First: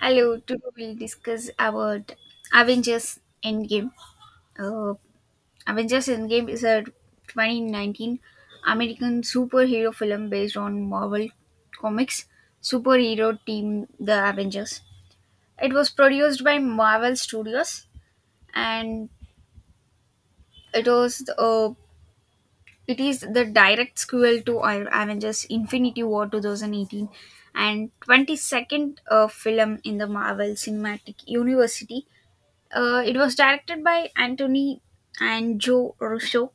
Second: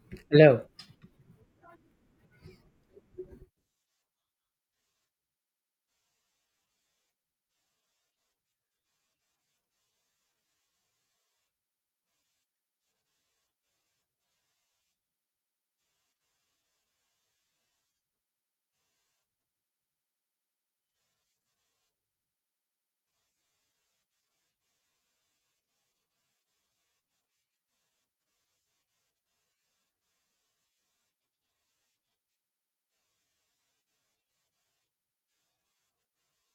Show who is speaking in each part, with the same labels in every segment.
Speaker 1: Hello, today
Speaker 2: Hello.
Speaker 1: we'll discuss about Avengers Endgame. Uh, Avengers Endgame is a 2019 American superhero film based on Marvel Comics superhero team The Avengers. It was produced by Marvel Studios and it was uh, it is the direct sequel to Avengers Infinity War 2018 and 22nd film in the Marvel Cinematic Universe. It was directed by Anthony and Joe Russo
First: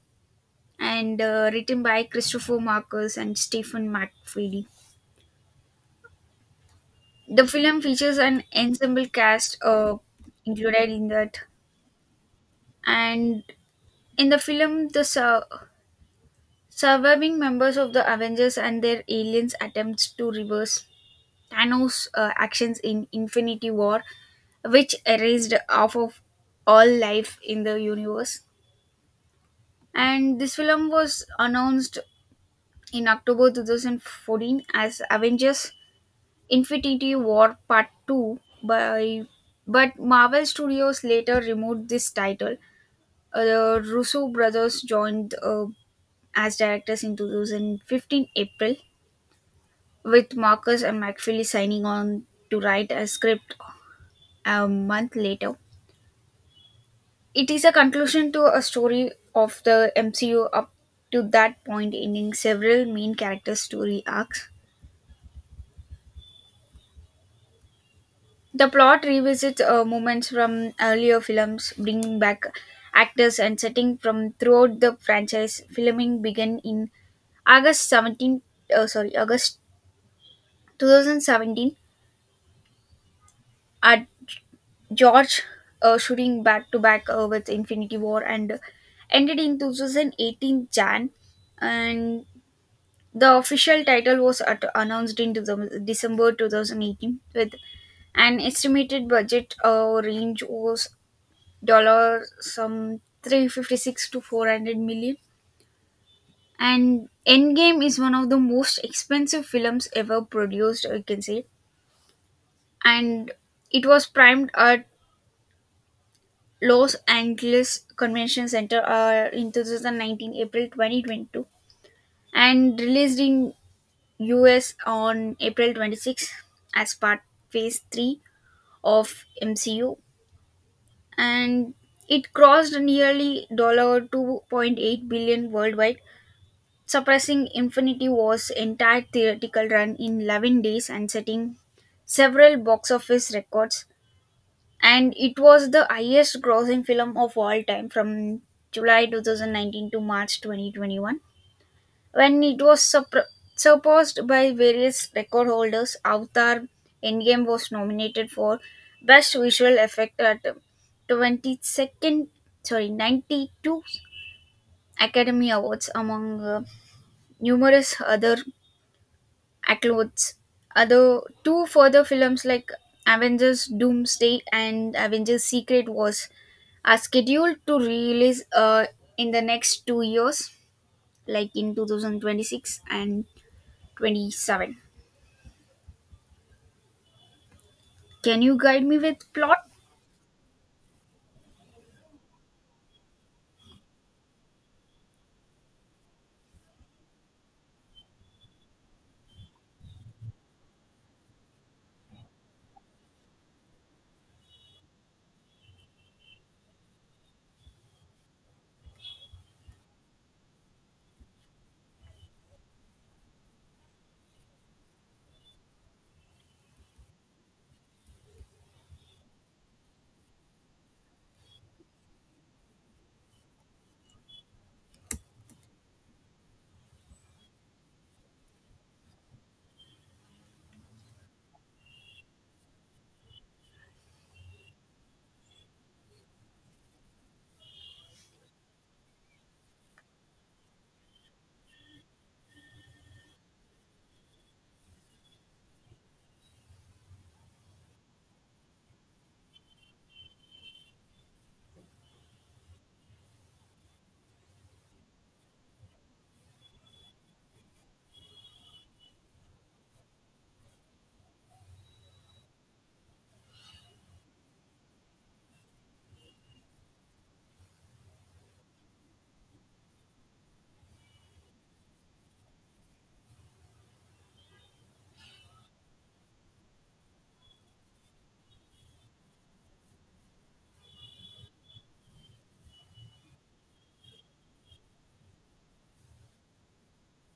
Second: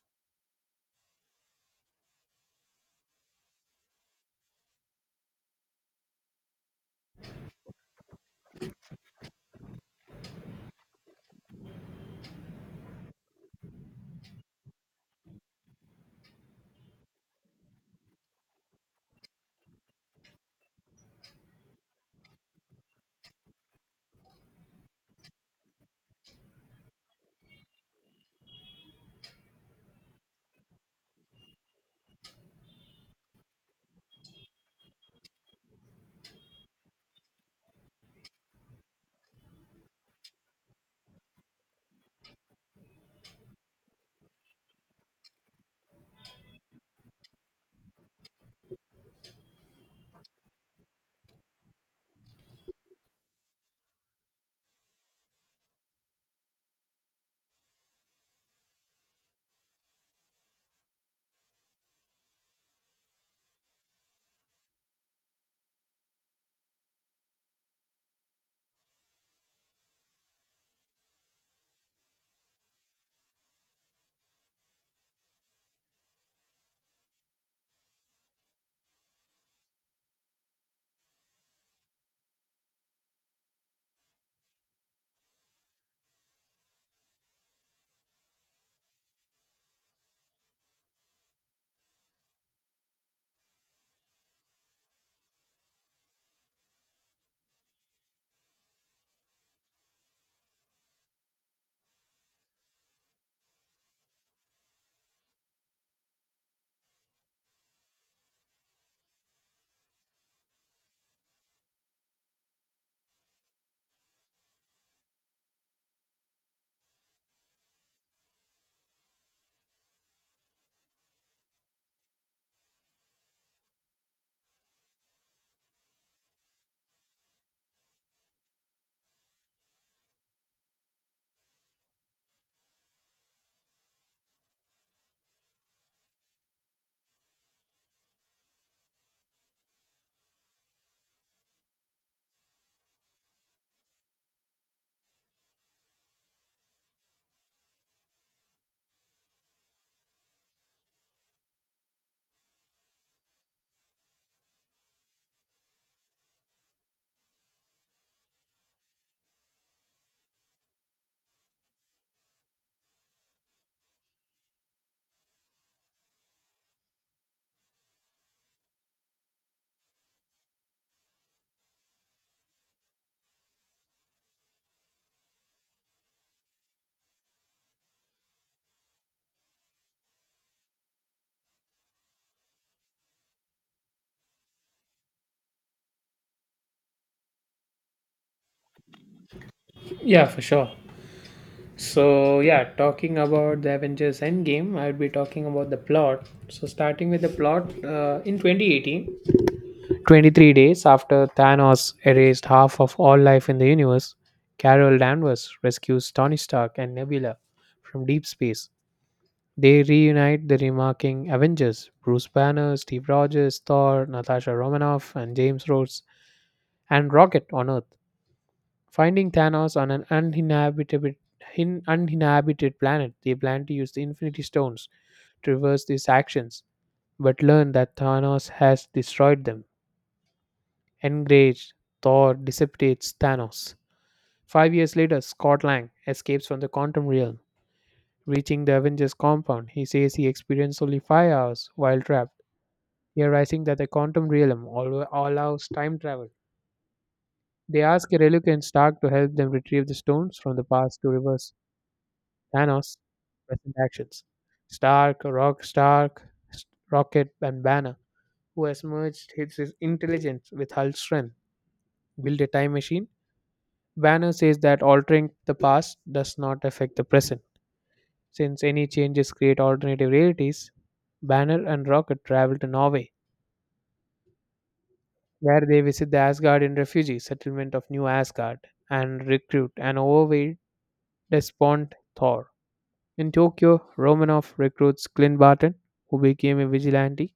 Speaker 1: and written by Christopher Marcus and Stephen McFeely. The film features an ensemble cast included in that. And in the film, the surviving members of the Avengers and their aliens attempts to reverse Thanos' actions in Infinity War, which erased half of all life in the universe. And this film was announced in October 2014 as Avengers Infinity War Part 2 by but Marvel Studios later removed this title. The Russo brothers joined as directors in 2015 April with Marcus and McFeely signing on to write a script a month later. It is a conclusion to a story of the MCU up to that point, ending several main character story arcs. The plot revisits moments from earlier films, bringing back actors and setting from throughout the franchise. Filming began in August 17, sorry, August 2017 at George, shooting back to back with Infinity War and ended in 2018 Jan. And the official title was announced in December 2018 with an estimated budget range was dollar some 356 to 400 million, and Endgame is one of the most expensive films ever produced, you can say. And it was primed at Los Angeles Convention Center in 2019 April 2022 and released in US on April 26 as part Phase 3 of MCU. And it crossed nearly $2.8 worldwide. Suppressing Infinity War's entire theatrical run in 11 days and setting several box office records, and it was the highest grossing film of all time from July 2019 to March 2021, when it was surpassed by various record holders. Avatar Endgame was nominated for Best Visual Effect at the 22nd, sorry, 92 Academy Awards among numerous other clothes. Other two further films like Avengers Doomsday and Avengers Secret Wars are scheduled to release in the next 2 years, like in 2026 and 27. Can you guide me with plot?
Speaker 2: Yeah, for sure. Talking about the Avengers Endgame, I'll be talking about the plot. So, starting with the plot, in 2018, 23 days after Thanos erased half of all life in the universe, Carol Danvers rescues Tony Stark and Nebula from deep space. They reunite the remarking Avengers, Bruce Banner, Steve Rogers, Thor, Natasha Romanoff, and James Rhodes, and Rocket on Earth. Finding Thanos on an uninhabited planet, they plan to use the Infinity Stones to reverse these actions, but learn that Thanos has destroyed them. Enraged, Thor dissipates Thanos. 5 years later, Scott Lang escapes from the quantum realm. Reaching the Avengers compound, he says he experienced only 5 hours while trapped, realizing that the quantum realm allows time travel. They ask a reluctant Stark to help them retrieve the stones from the past to reverse Thanos, present actions. Stark, Rock Stark, S- Rocket, and Banner, who has merged his intelligence with Hulk's strength, build a time machine. Banner says that altering the past does not affect the present. Since any changes create alternative realities, Banner and Rocket travel to Norway, where they visit the Asgardian refugee settlement of New Asgard and recruit an overweight, despondent Thor. In Tokyo, Romanov recruits Clint Barton, who became a vigilante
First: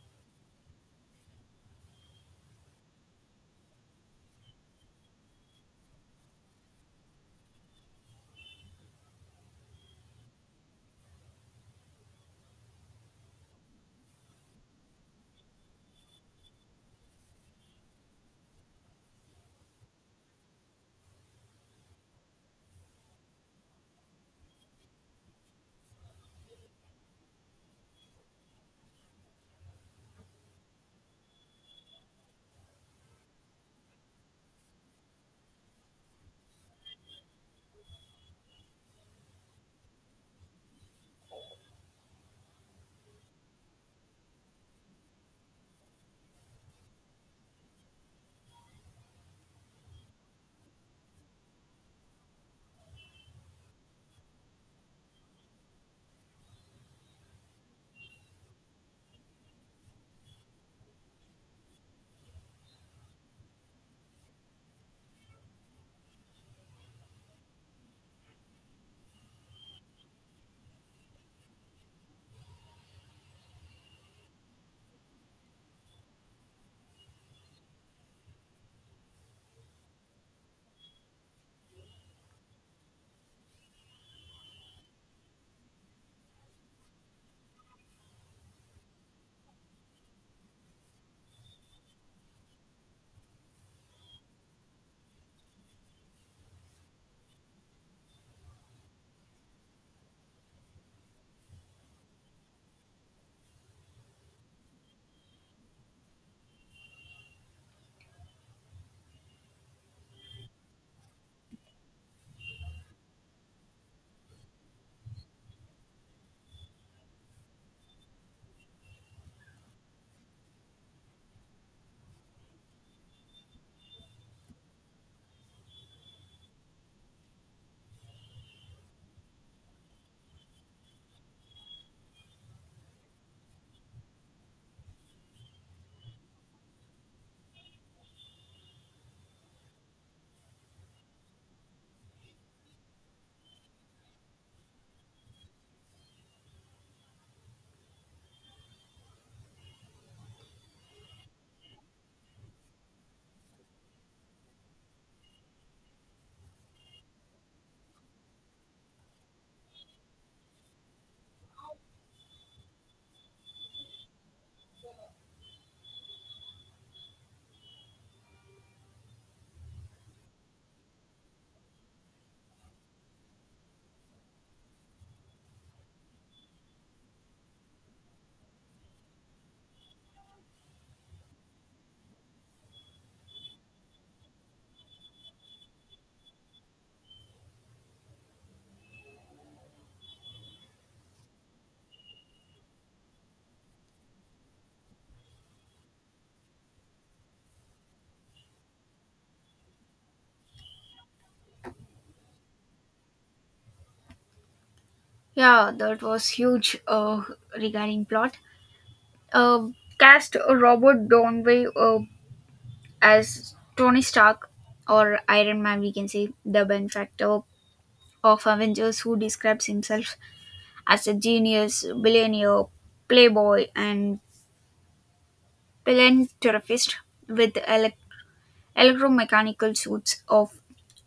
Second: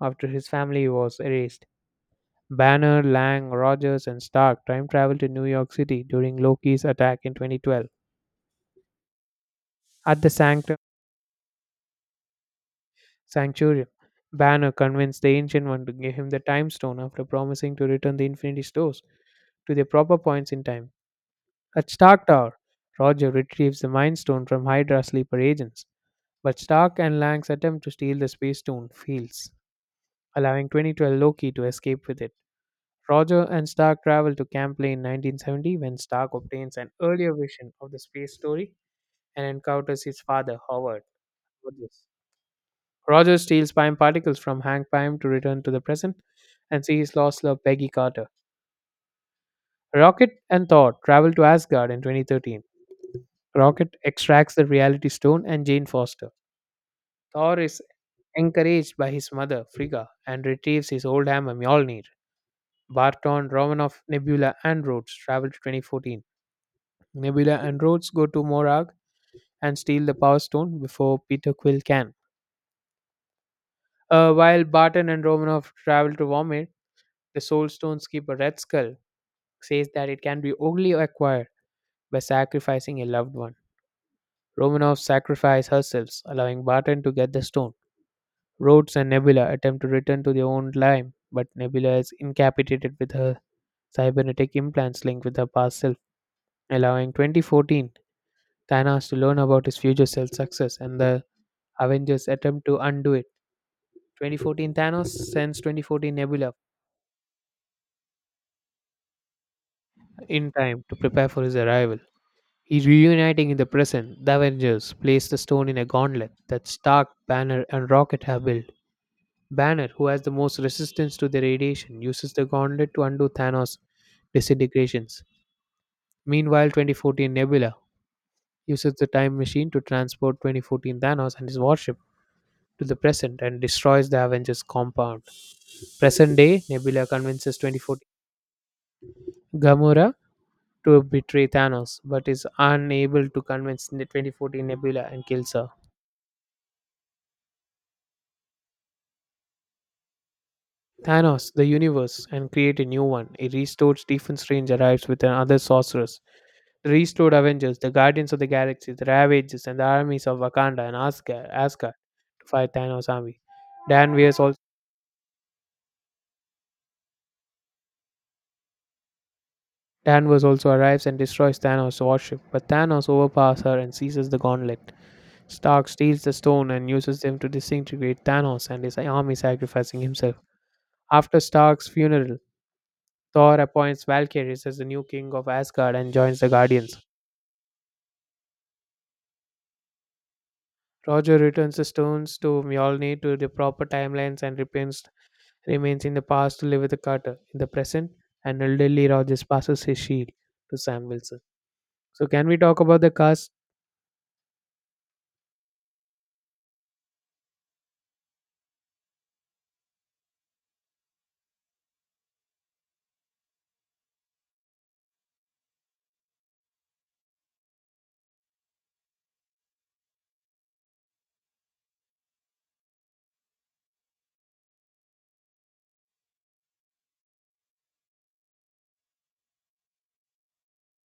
Speaker 2: after his family was erased. Banner, Lang, Rogers, and Stark time travel to New York City during Loki's attack in 2012. At the sanctum, Sanctuary, Banner convinced the Ancient One to give him the Time Stone after promising to return the Infinity Stones to their proper points in time. At Stark Tower, Roger retrieves the Mind Stone from Hydra sleeper agents, but Stark and Lang's attempt to steal the Space Stone fails, allowing 2012 Loki to escape with it. Roger and Stark travel to Campley in 1970 when Stark obtains an earlier vision of the space story and encounters his father, Howard. Rogers Roger steals Pym particles from Hank Pym to return to the present and see his lost love, Peggy Carter. Rocket and Thor travel to Asgard in 2013. Rocket extracts the Reality Stone and Jane Foster. Thor is encouraged by his mother, Frigga, and retrieves his old hammer, Mjolnir. Barton, Romanov, Nebula, and Rhodes travel to 2014. Nebula and Rhodes go to Morag and steal the Power Stone before Peter Quill can. While Barton and Romanov travel to Vomit, the Soul Stone's keeper Red Skull says that it can be only acquired by sacrificing a loved one. Romanov sacrifices herself, allowing Barton to get the stone. Rhodes and Nebula attempt to return to their own time, but Nebula is incapacitated with her cybernetic implants linked with her past self, allowing 2014 Thanos to learn about his future self's success, and the Avengers attempt to undo it. 2014 Thanos sends 2014 Nebula in time to prepare for his arrival. He reuniting in the present, the Avengers place the stone in a gauntlet that Stark, Banner, and Rocket have built. Banner, who has the most resistance to the radiation, uses the gauntlet to undo Thanos' disintegrations. Meanwhile, 2014 Nebula uses the time machine to transport 2014 Thanos and his warship to the present and destroys the Avengers compound. Present day, Nebula convinces 2014 Gamora to betray Thanos, but is unable to convince the 2014 Nebula and kills her. Thanos, the universe, and create a new one. A restored Stephen Strange arrives with another sorceress. The restored Avengers, the Guardians of the Galaxy, the Ravagers, and the armies of Wakanda and Asgard to fight Thanos' army. Danvers also, Danvers also arrives and destroys Thanos' warship, but Thanos overpowers her and seizes the gauntlet. Stark steals the stone and uses them to disintegrate Thanos and his army, sacrificing himself. After Stark's funeral, Thor appoints Valkyries as the new king of Asgard and joins the Guardians. Roger returns the stones to Mjolnir to the proper timelines and remains in the past to live with the Carter. In the present, an elderly Rogers passes his shield to Sam Wilson. So, can we talk about the cast?
Speaker 1: Yeah, that was huge regarding plot. Uh, Cast: Robert Downey as Tony Stark or Iron Man, we can say, the benefactor of Avengers who describes himself as a genius, billionaire, playboy, and philanthropist with electromechanical suits of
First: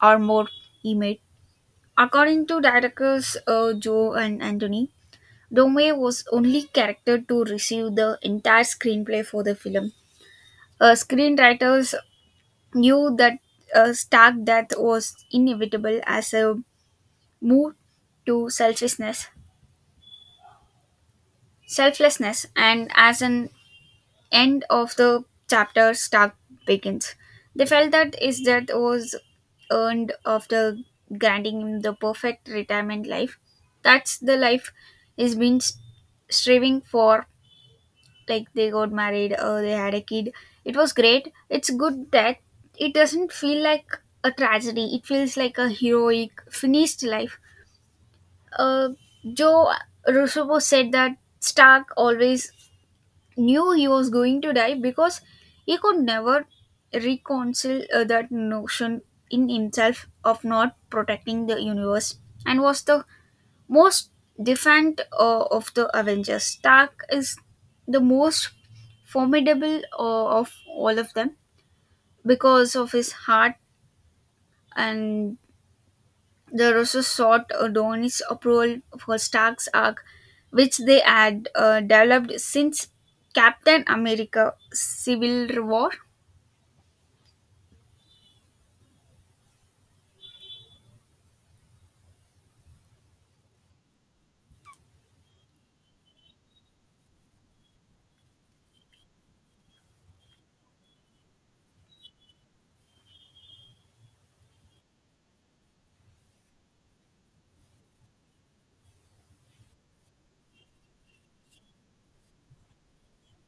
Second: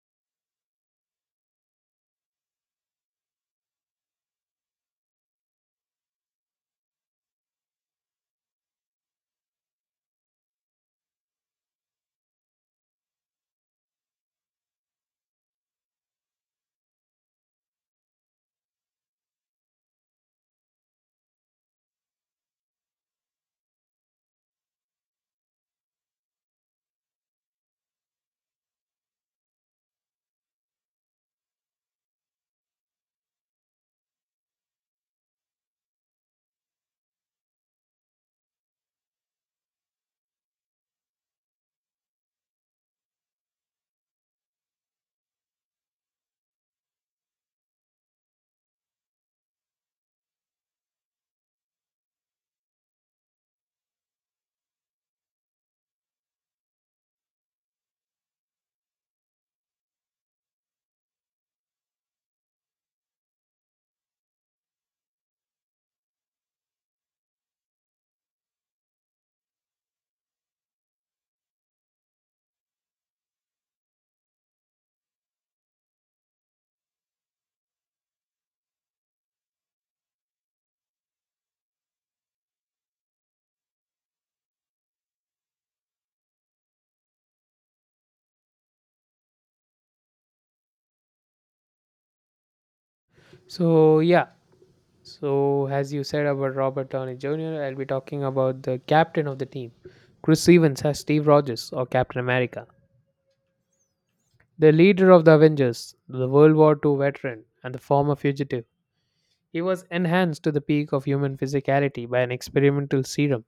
Speaker 1: armor he made. According to directors Joe and Anthony, Dome was only character to receive the entire screenplay for the film. Screenwriters knew that a stark death was inevitable as a move to selfishness, selflessness, and as an end of the chapter Stark begins. They felt that his death was earned after granting him the perfect retirement life. That's the life he's been striving for. Like they got married, they had a kid. It was great. It's good that it doesn't feel like a tragedy. It feels like a heroic, finished life. Uh, Joe Russo said that Stark always knew he was going to die because he could never reconcile that notion in himself of not protecting the universe, and was the most defiant of the Avengers. Stark is the most formidable of all of them because of his heart, and they also sought Adonis' approval for Stark's arc, which they had developed since Captain America Civil War.
Speaker 2: So, yeah, So, as you said about Robert Downey Jr., I'll be talking about the captain of the team, Chris Evans as Steve Rogers or Captain America. The leader of the Avengers, the World War II veteran, and the former fugitive. He was enhanced to the peak of human physicality by an experimental serum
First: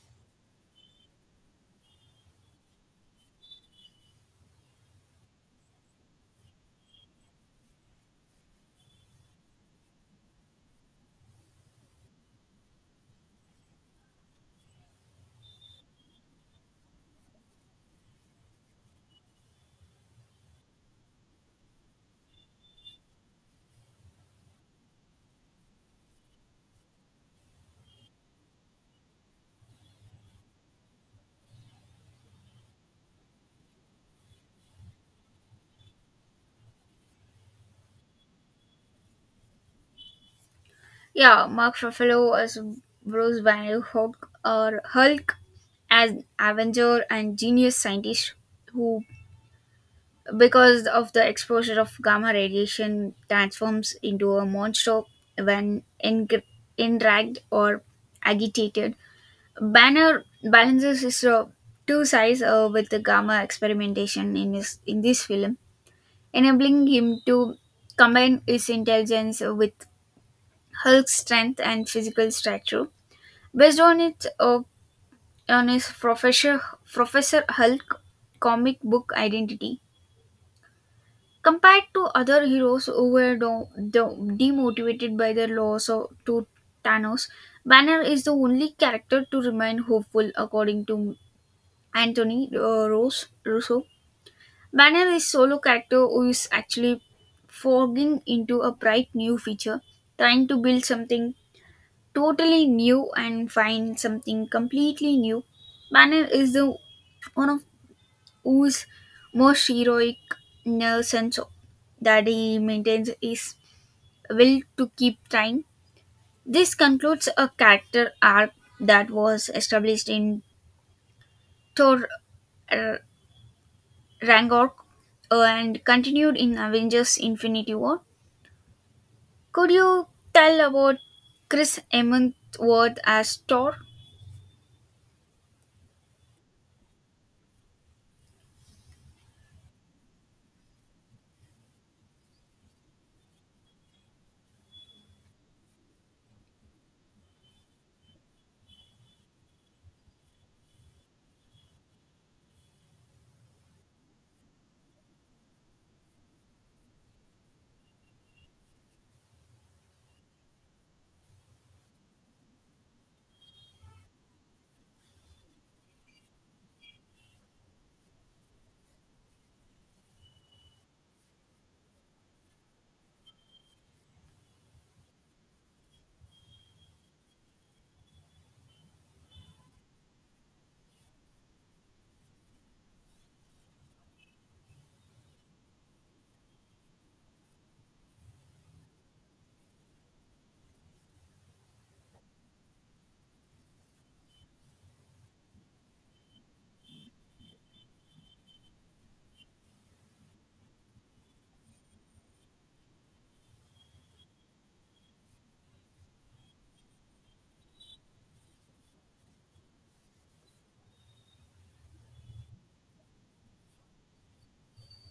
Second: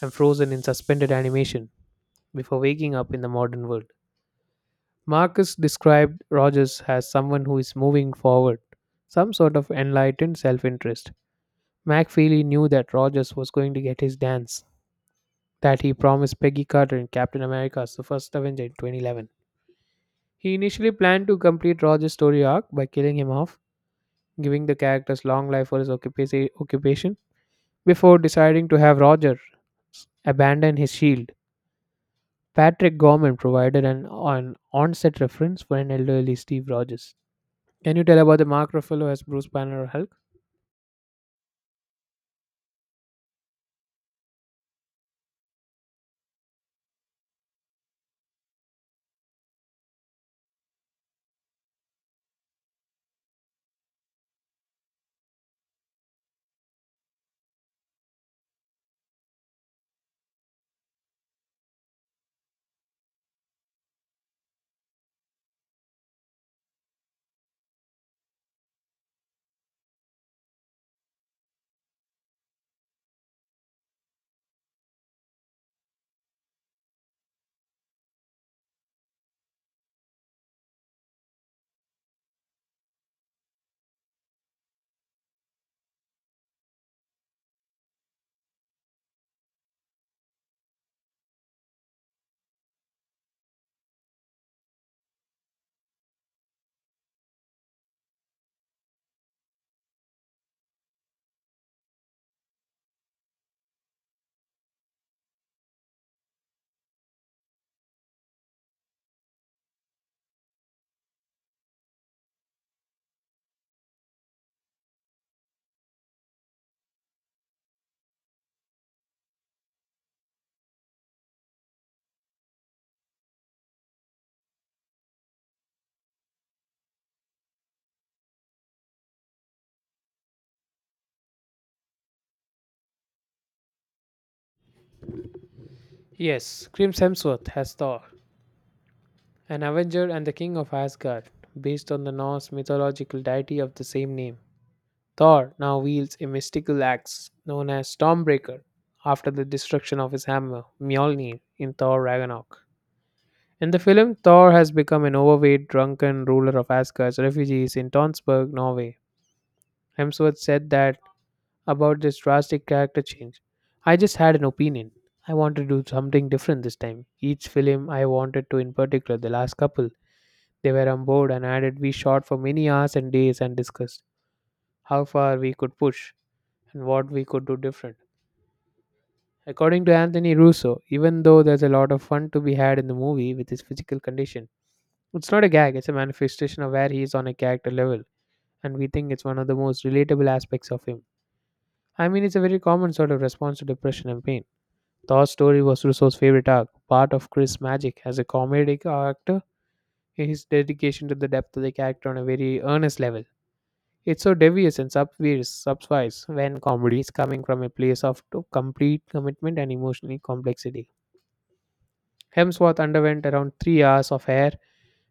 Speaker 2: and frozen in suspended animation before waking up in the modern world. Marcus described Rogers as someone who is moving forward, some sort of enlightened self interest. McFeely knew that Rogers was going to get his dance that he promised Peggy Carter in Captain America's The First Avenger in 2011. He initially planned to complete Roger's story arc by killing him off, giving the character's long life for his occupation, before deciding to have Roger abandon his shield. Patrick Gorman provided an on-set reference for an elderly Steve Rogers. Can you tell about the Mark Ruffalo as Bruce Banner or Hulk?
Speaker 1: Yeah, Mark Ruffalo as Bruce Banner, Hulk as Avenger and genius scientist who, because of the exposure of gamma radiation, transforms into a monster when enraged or agitated. Banner balances his two sides with the gamma experimentation in this film, enabling him to combine his intelligence with Hulk's strength and physical stature. Based on his Professor Hulk comic book identity. Compared to other heroes who were demotivated by their loss of- to Thanos, Banner is the only character to remain hopeful, according to Anthony Rose Russo. Banner is solo character who is actually forging into a bright new future, trying to build something totally new and find something completely new. Banner is the one of whose most heroic in a sense that he maintains his will to keep trying. This concludes a character arc that was established in Thor uh, Rangor and continued in Avengers Infinity War. Could you tell about Chris Hemsworth as Thor?
Speaker 2: Yes, Chris Hemsworth has Thor, an Avenger and the King of Asgard, based on the Norse mythological deity of the same name. Thor now wields a mystical axe known as Stormbreaker after the destruction of his hammer, Mjolnir, in Thor Ragnarok. In the film, Thor has become an overweight, drunken ruler of Asgard's refugees in Tonsberg, Norway. Hemsworth said that about this drastic character change. I just had an opinion. I wanted to do something different this time. Each film I wanted to, in particular, the last couple, they were on board and added we shot for many hours and days and discussed how far we could push and what we could do different. According to Anthony Russo, even though there's a lot of fun to be had in the movie with his physical condition, it's not a gag, it's a manifestation of where he is on a character level, and we think it's one of the most relatable aspects of him. I mean, it's a very common sort of response to depression and pain. Thor's story was Russo's favorite arc, part of Chris' magic as a comedic actor, his dedication to the depth of the character on a very earnest level. It's so devious and subversive subsvise when comedy is coming from a place of complete commitment and emotional complexity. Hemsworth underwent around 3 hours of hair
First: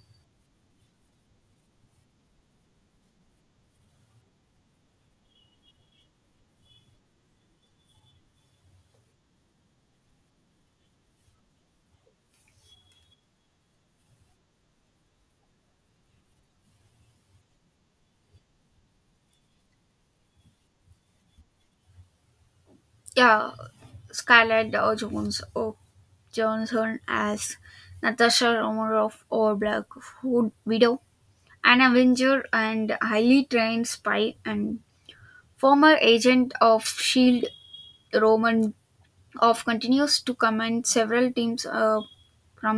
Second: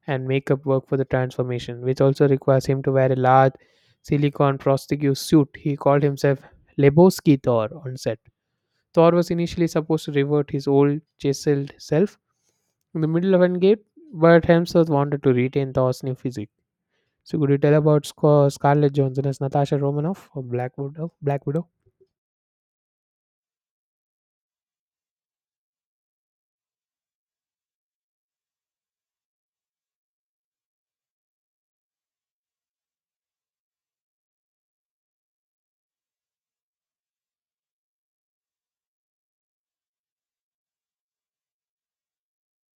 Speaker 2: and makeup work for the transformation, which also requires him to wear a large silicone prosthetic suit. He called himself Lebowski Thor on set. Thor was initially supposed to revert his old chiseled self in the middle of Endgame, but Hemsworth wanted to retain Thor's new physique. So could you tell about Scarlett Johansson as Natasha Romanoff or Black Widow? Black Widow.
Speaker 1: Yeah, Scarlett Jones or Johnson as Natasha Romanoff or Black Hood Widow, an Avenger and highly trained spy and former agent of S.H.I.E.L.D. Roman of continues to command several teams from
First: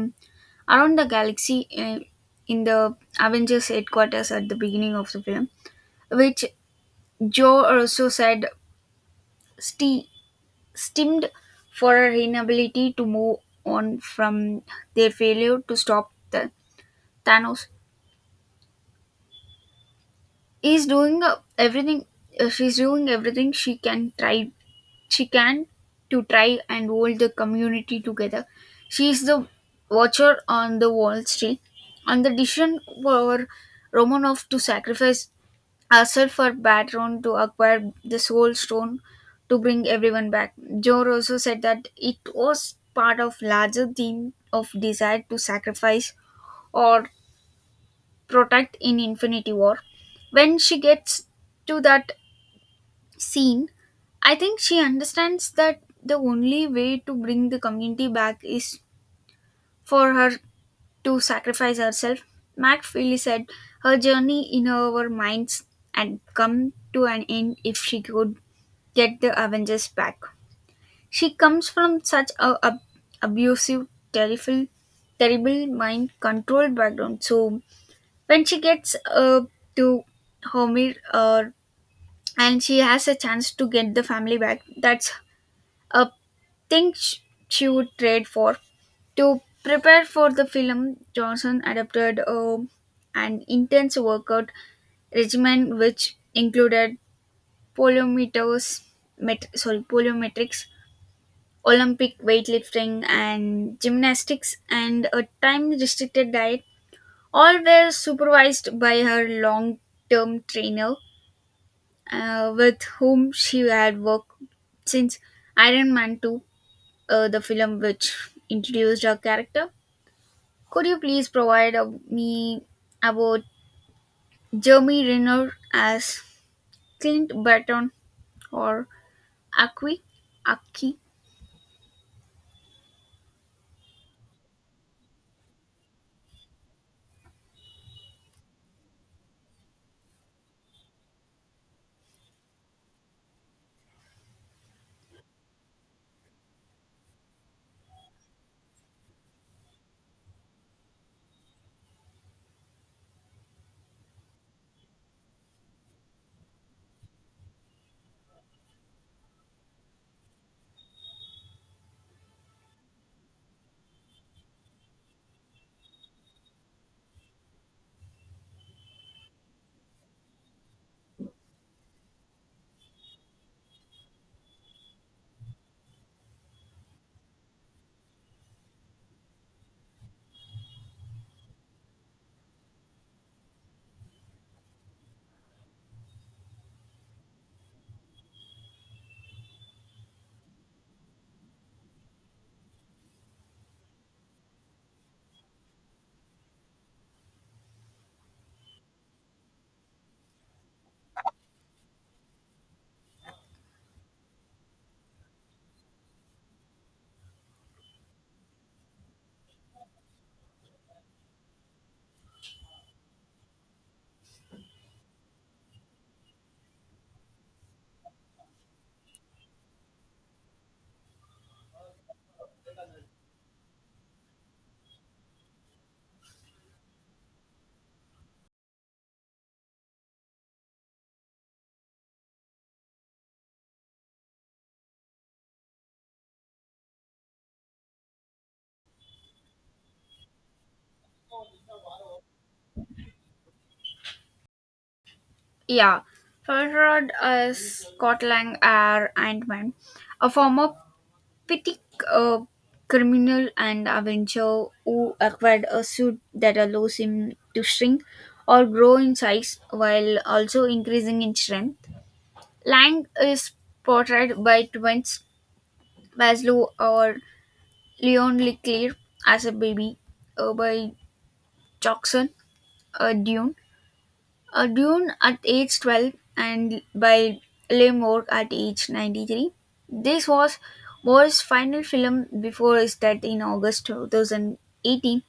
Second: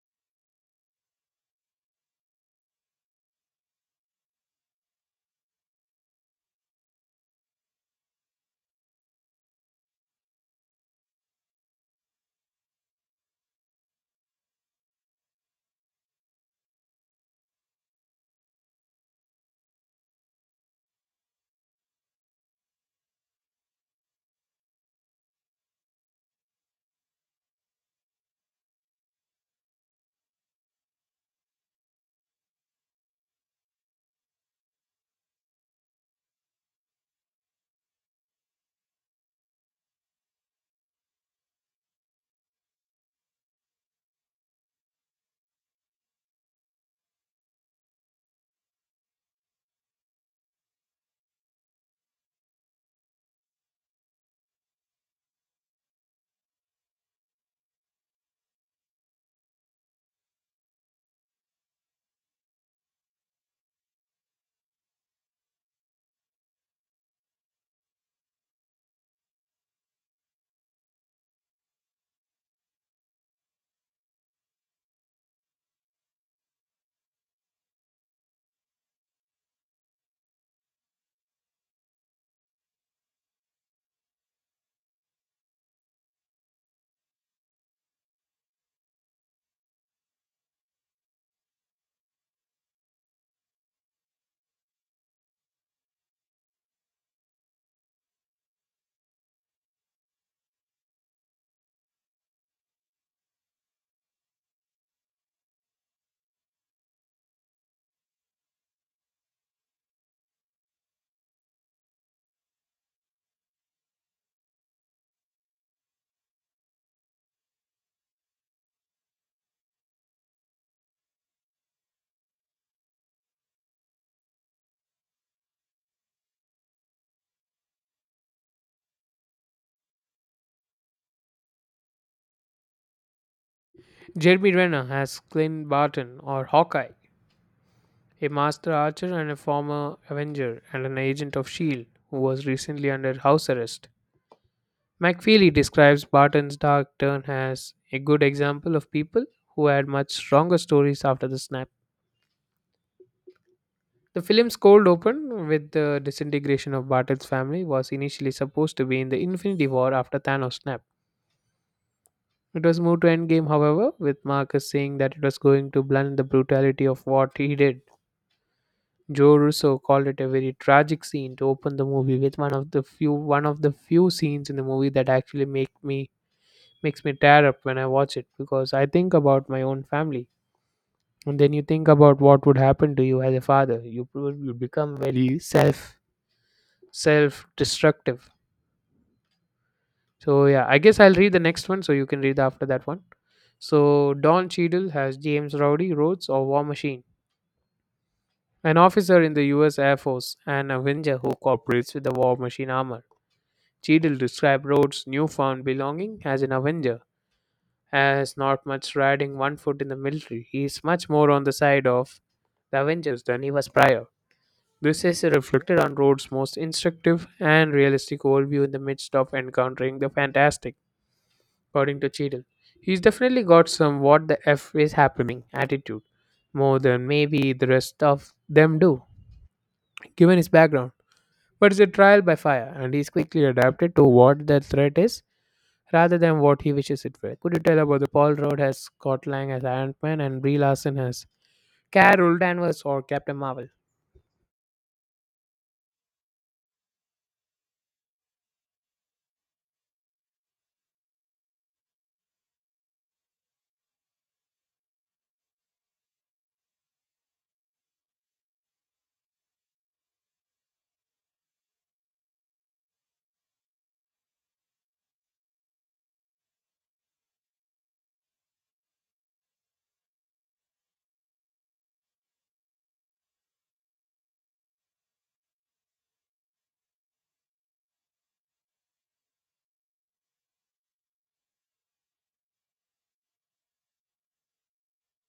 Speaker 1: around the galaxy in the Avengers headquarters at the beginning of the film, which Joe also said sti- stemmed for her inability to move on from their failure to stop the Thanos. Is doing everything. She's doing everything she can try. She can to try and hold the community together. She is the watcher on the Wall Street, and the decision for Romanov to sacrifice hustled for Batron to acquire the Soul Stone to bring everyone back. Jor also said that it was part of larger theme of desire to sacrifice or protect in Infinity War. When she gets to that scene, I think she understands that the only way to bring the community back is for her to sacrifice herself. Mac Feely said her journey in her minds had come to an end if she could get the Avengers back. She comes from such a abusive, terrible, terrible mind controlled background. So when she gets to Homer and she has a chance to get the family back, that's a thing she would trade for. To prepare for the film, Johnson adopted an intense workout regimen which included polyometers, sorry, polyometrics, Olympic weightlifting and gymnastics, and a time restricted diet, all were supervised by her long term trainer with whom she had worked since Iron Man 2, the film which introduced her character. Could you please provide me about Jeremy Renner as Clint Barton or Aki? Aki?
Speaker 2: Jeremy Renner as Clint Barton or Hawkeye, a master archer and a former Avenger and an agent of S.H.I.E.L.D. who was recently under house arrest. McFeely describes Barton's dark turn as a good example of people who had much stronger stories after the snap. The film's cold open with the disintegration of Barton's family was initially supposed to be in the Infinity War after Thanos snapped. It was moved to Endgame, however, with Marcus saying that it was going to blunt the brutality of what he did. Joe Russo called it a very tragic scene to open the movie with one of the few scenes in the movie that actually makes me tear up when I watch it because I think about my own family. And then you think about what would happen to you as a father. You become very self destructive. So yeah, I guess I'll read the next one so you can read after that one. So Don Cheadle has James Rowdy Rhodes or War Machine, an officer in the U.S. Air Force and a Avenger who cooperates with the War Machine armor. Cheadle described Rhodes' newfound belonging as an Avenger has not much riding one foot in the military. He is much more on the side of the Avengers than he was prior. This is reflected on Rhodes' most instructive and realistic worldview in the midst of encountering the fantastic, according to Cheadle. He's definitely got some what the F is happening attitude, more than maybe the rest of them do, given his background. But it's a trial by fire, and he's quickly adapted to what the threat is rather than what he wishes it were. Could you tell about the Paul Rudd as Scott Lang as Ant Man and Brie Larson as Carol Danvers or Captain Marvel?
Speaker 1: Yeah, Farrod Scotland are Ant-Man, a former petty uh, criminal and avenger who acquired a suit that allows him to shrink or grow in size while also increasing in strength. Lang is portrayed by twins Maslow or Leon Leclerc as a baby by Jackson uh, Dune Dune at age 12 and by Le Moore at age 93. This was Moore's final film before his death in August 2018.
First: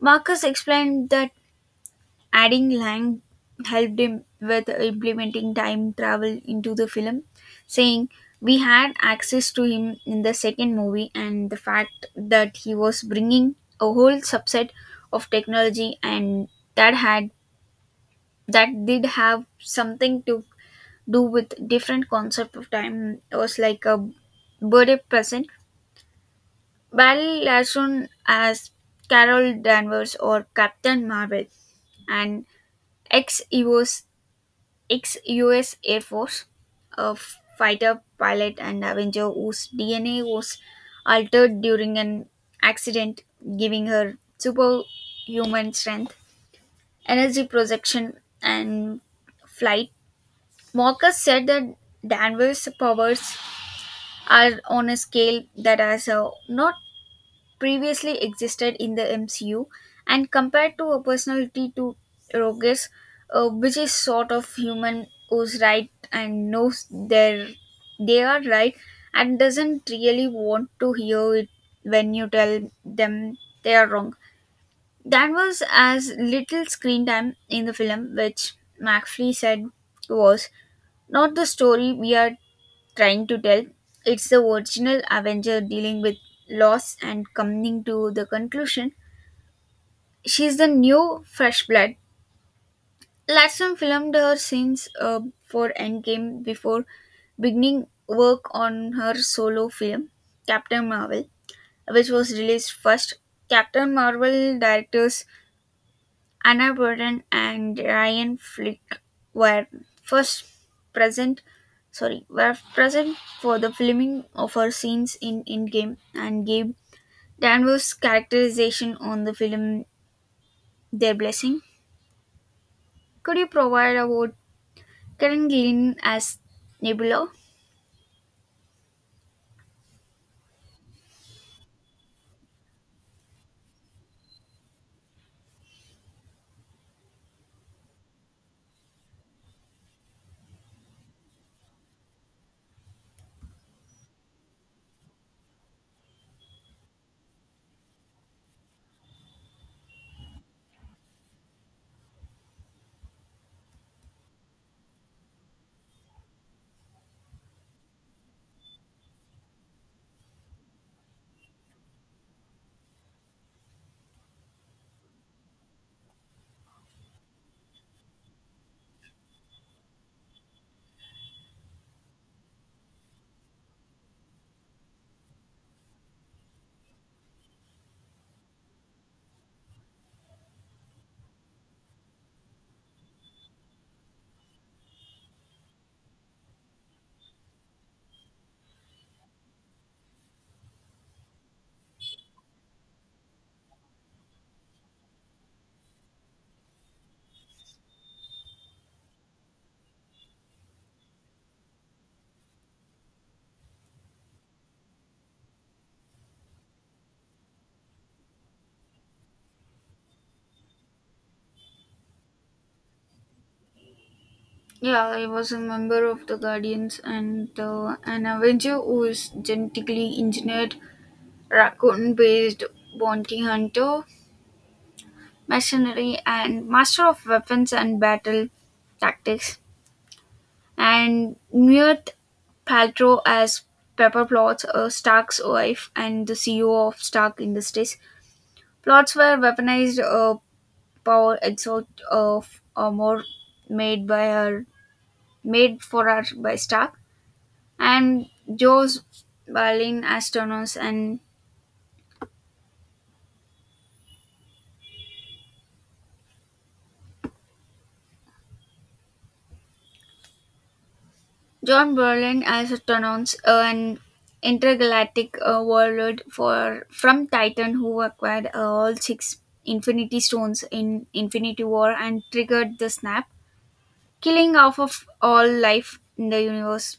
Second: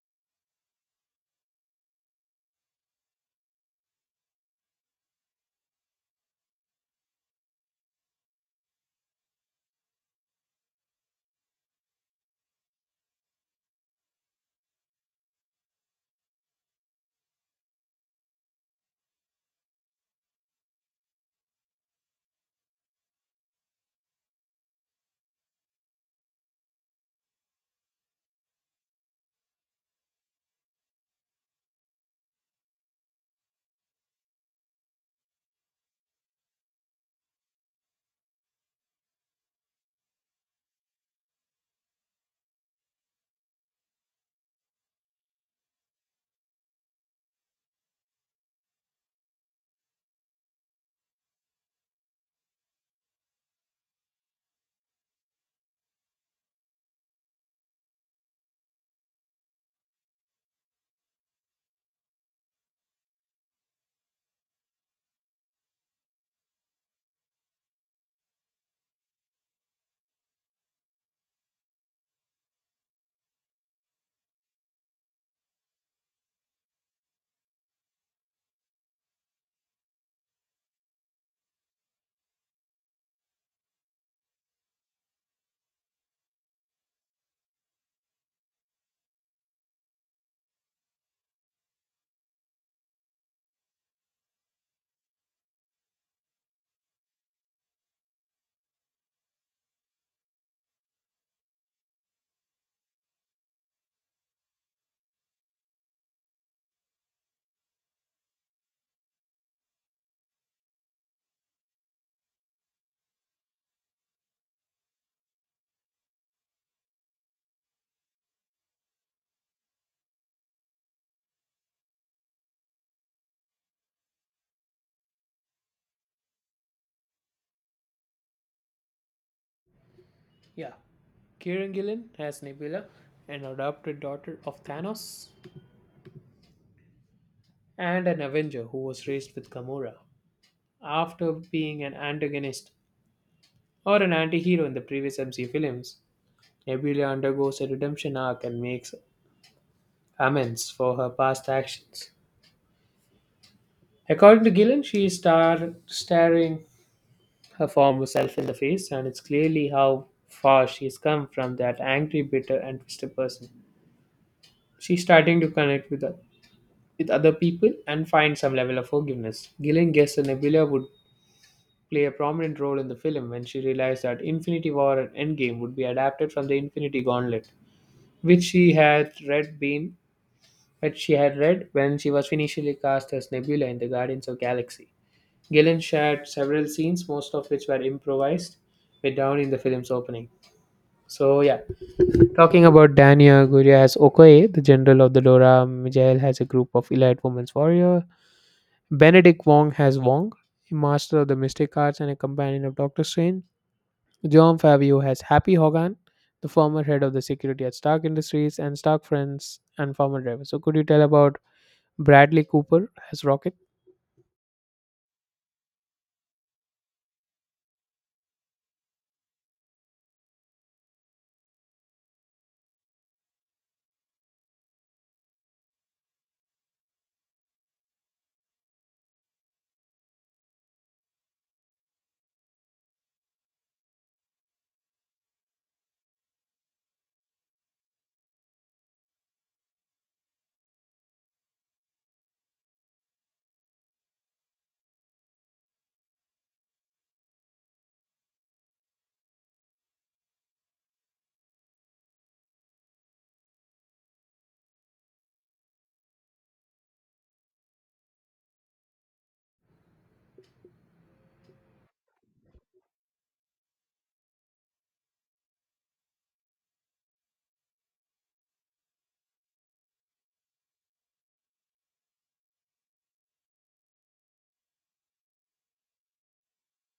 Speaker 1: Marcus explained that adding Lang helped him with implementing time travel into the film, saying, we had access to him in the second movie, and the fact that he was bringing a whole subset of technology and that had that did have something to do with different concept of time, it was like a birthday present. Well, as soon as Carol Danvers or Captain Marvel, an ex-us ex-us Air Force, a fighter pilot and avenger whose DNA was altered during an accident, giving her superhuman strength, energy projection, and flight. Mockers said that Danvers' powers are on a scale that has not previously existed in the MCU and compared to a personality to Rogues, which is sort of human who's right and knows their they are right and doesn't really want to hear it when you tell them they are wrong. Danvers has little screen time in the film, which McFly said was not the story we are trying to tell. It's the original Avenger dealing with loss and coming to the conclusion. She's the new fresh blood. Latson filmed her scenes for Endgame before beginning work on her solo film, Captain Marvel, which was released first. Captain Marvel director Anna Boden and Ryan Flick were first present sorry were present for the filming of her scenes in Endgame and gave Danvers' characterization on the film their blessing. Could you provide about Karen Gillan as Nebula?
Speaker 2: Yeah, Kieran Gillen as Nebula, an adopted daughter of Thanos, and an Avenger who was raised with Gamora. After being an antagonist or an anti-hero in the previous MCU films, Nebula undergoes a redemption arc and makes amends for her past actions. According to Gillen, she is starring her former self in the face, and it's clearly how far she's come from that angry, bitter, and twisted person. She's starting to connect with other people and find some level of forgiveness. Gillen guessed that Nebula would play a prominent role in the film when she realized that Infinity War and Endgame would be adapted from the Infinity Gauntlet, which she had read been which she had read when she was initially cast as Nebula in the Guardians of Galaxy. Gillen shared several scenes, most of which were improvised, with Downey in the film's opening. So yeah, talking about Dania Guria as Okoye, the general of the Dora, Mijael has a group of elite women's warrior. Benedict Wong has Wong, a master of the mystic arts and a companion of Doctor Strange. John Fabio has Happy Hogan, the former head of the security at Stark Industries and Stark Friends and former driver. So could you tell about Bradley Cooper as Rocket?
Speaker 1: Yeah, I was a member of the Guardians and an Avenger who is genetically engineered raccoon based bounty hunter Machinery and master of weapons and battle tactics, and Gwyneth Paltrow as Pepper Potts, Stark's wife and the CEO of Stark Industries. Plots were weaponized power exalt of more made by her, made for her by Stark, and Joe's violin as Thanos and John Berlin as Astronaut, an intergalactic warlord for from Titan who acquired all six Infinity Stones in Infinity War and triggered the snap, killing off of all life in the universe.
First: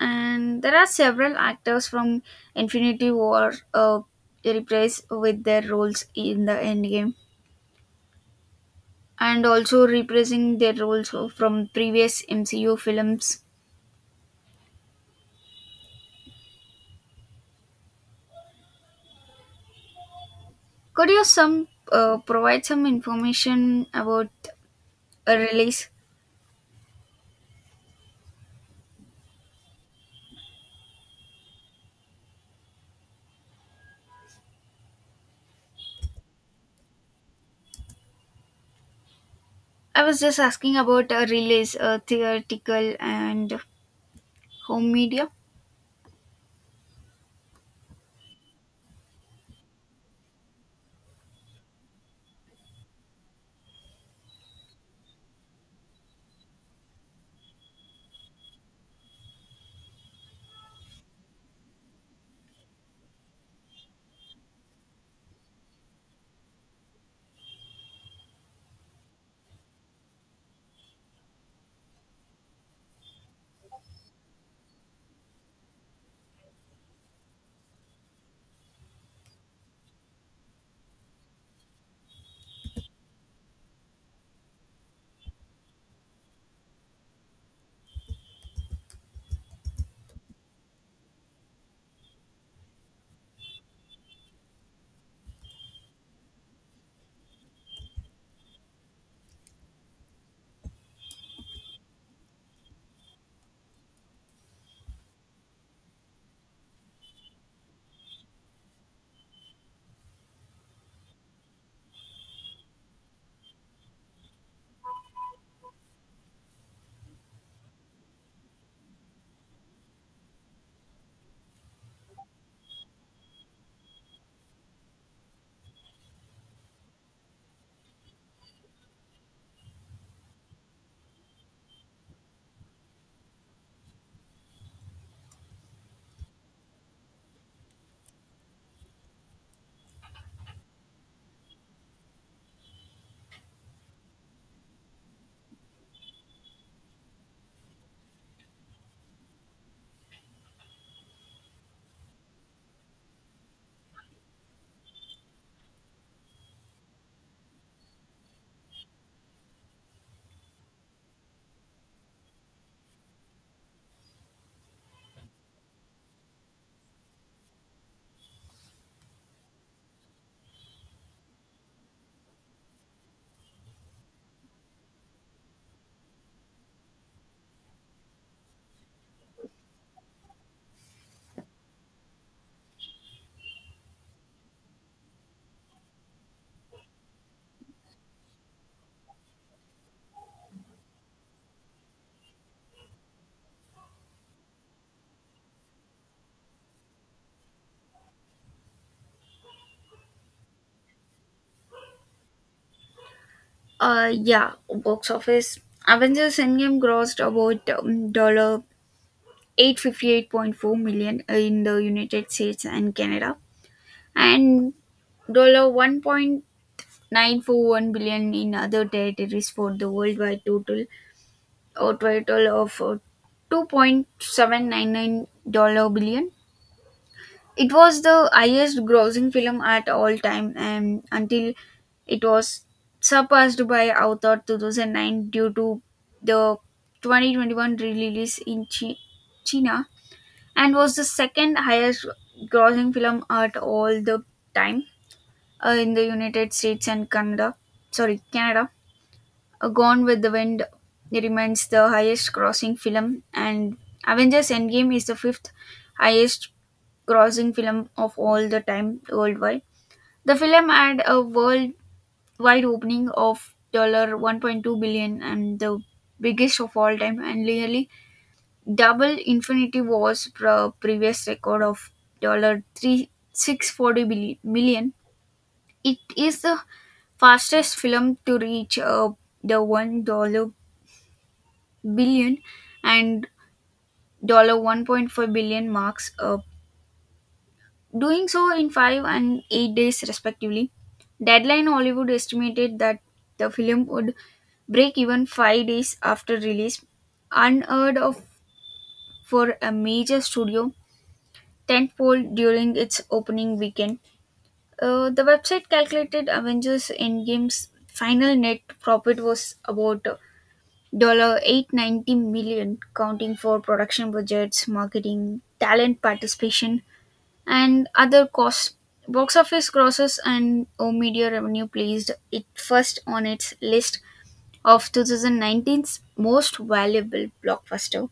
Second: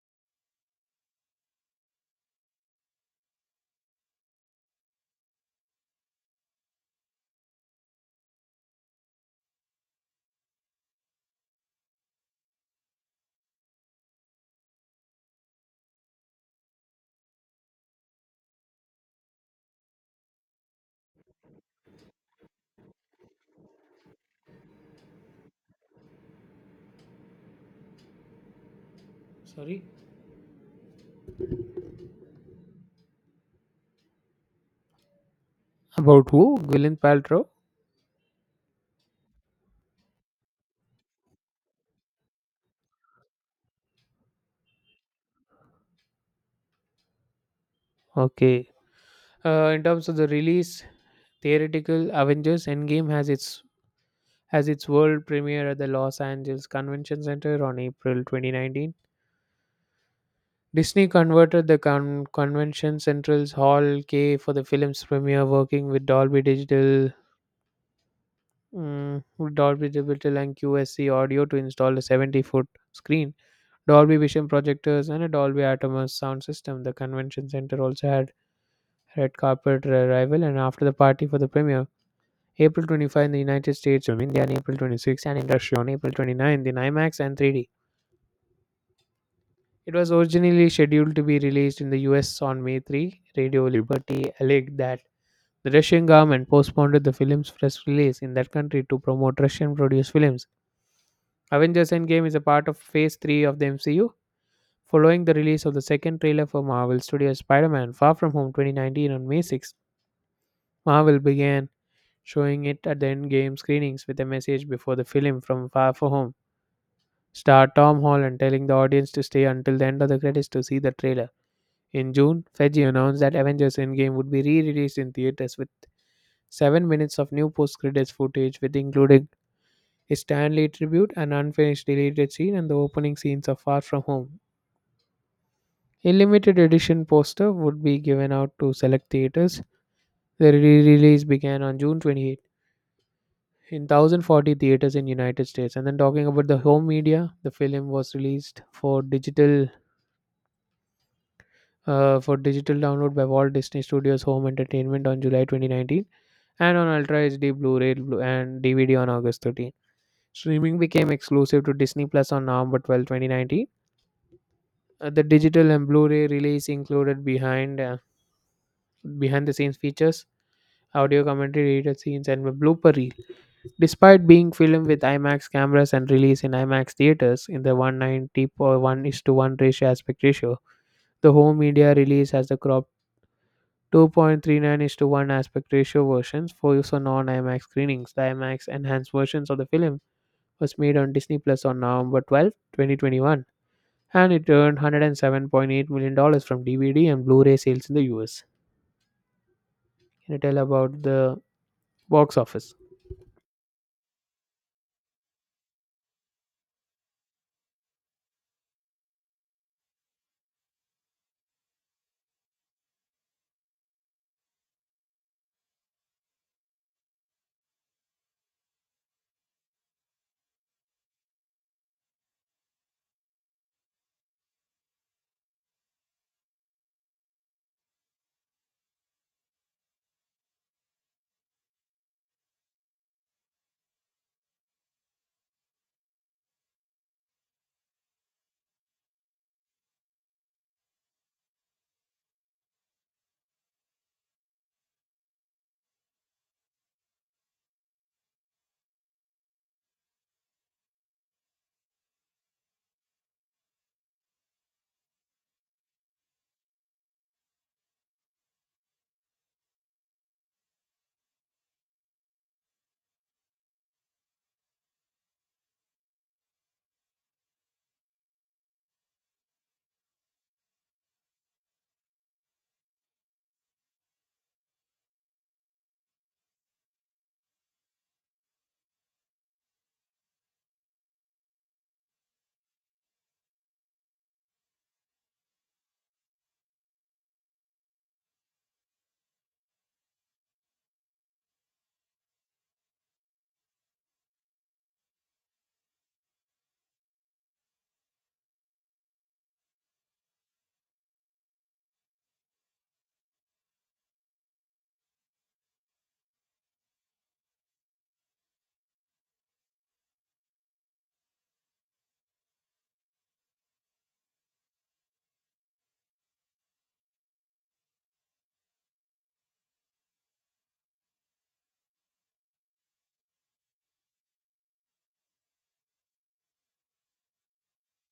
Speaker 1: And there are several actors from Infinity War reprised with their roles in the Endgame, and also reprising their roles from previous MCU films. Could you some provide some information about a release?
Speaker 2: Sorry. About who? Gwyneth Paltrow.
Speaker 1: I was just asking about a release, theoretical and home media.
Speaker 2: Okay. In terms of the release, theoretical Avengers Endgame has its as its world premiere at the Los Angeles Convention Center on April 2019. Disney converted the Convention Center's Hall K for the film's premiere, working with Dolby Digital and QSC Audio to install a 70-foot screen, Dolby Vision projectors, and a Dolby Atmos sound system. The Convention Center also had red carpet arrival and after the party for the premiere. April 25 in the United States, in India, and April 26 and in Russia on April 29 in IMAX and 3D. It was originally scheduled to be released in the US on May 3. Radio Liberty alleged that the Russian government postponed the film's first release in that country to promote Russian produced films. Avengers Endgame is a part of Phase 3 of the MCU. Following the release of the second trailer for Marvel Studios Spider Man Far From Home 2019 on May 6, Marvel began showing it at the Endgame screenings with a message before the film from Far From Home star Tom Holland telling the audience to stay until the end of the credits to see the trailer. In June, Feige announced that Avengers Endgame would be re-released in theaters with 7 minutes of new post-credits footage with including a Stanley tribute, an unfinished deleted scene and the opening scenes of Far From Home. A limited edition poster would be given out to select theaters. The re-release began on June 28 in 1,040 theaters in United States. And then talking about the home media, the film was released for digital download by Walt Disney Studios Home Entertainment on July 2019, and on Ultra HD Blu-ray and DVD on August 13. Streaming became exclusive to Disney Plus on November 12, 2019. The digital and Blu-ray release included behind the scenes features, audio commentary, deleted scenes, and a blooper reel. Despite being filmed with IMAX cameras and released in IMAX theaters in the 190 per 1 is to 1 ratio aspect ratio, the home media release has the crop 2.39 is to 1 aspect ratio versions for use on non IMAX screenings. The IMAX enhanced versions of the film was made on Disney Plus on November 12, twenty 2021, and it earned 107.8 million dollars from DVD and Blu-ray sales in the US. Can you tell about the box office?
Speaker 1: Yeah, box office. Avengers Endgame grossed about $858.4 million in the United States and Canada, and $1.941 billion in other territories for the worldwide total, a total of 2.799-dollar billion. It was the highest grossing film at all time and until it was surpassed by Avatar 2009 due to the 2021 release in China, and was the second highest grossing film at all the time in the United States and Canada. Sorry, Canada Gone with the Wind remains the highest grossing film, and Avengers Endgame is the fifth highest grossing film of all the time worldwide. The film had a worldwide opening of $1.2 and the biggest of all time, and nearly double Infinity War's previous record of dollars billi- It is the fastest film to reach the $1 billion and $1.4 billion marks, doing so in 5 and 8 days respectively. Deadline Hollywood estimated that the film would break even 5 days after release, unheard of for a major studio tentpole during its opening weekend. The website calculated Avengers Endgame's final net profit was about $890, counting for production budgets, marketing, talent participation, and other costs. Box office grosses and O Media revenue placed it first on its list of 2019's most valuable blockbuster.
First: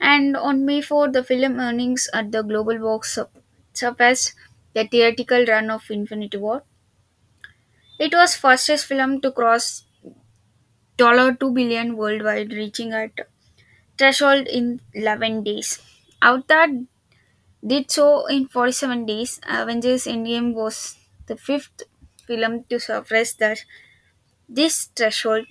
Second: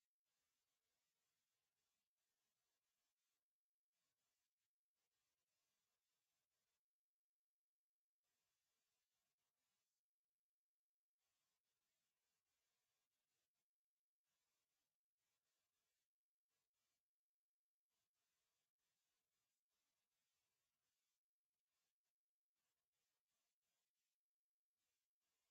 Speaker 1: And on May 4, the film earnings at the global box surpassed the theatrical run of Infinity War. It was fastest film to cross $2 billion worldwide, reaching at threshold in 11 days. Avatar did so in 47 days. Avengers Endgame was the fifth film to surpass that this threshold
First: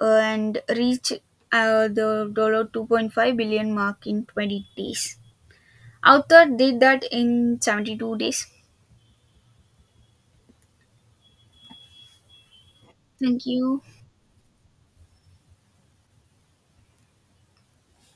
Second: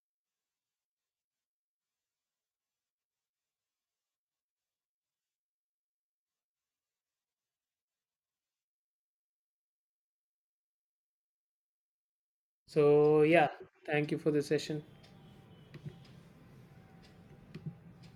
Speaker 1: and reach the $2.5 billion mark in 20 days. Avatar did that in 72 days.
Speaker 2: So
Speaker 1: Thank
Speaker 2: yeah,
Speaker 1: you.
Speaker 2: thank you for the session.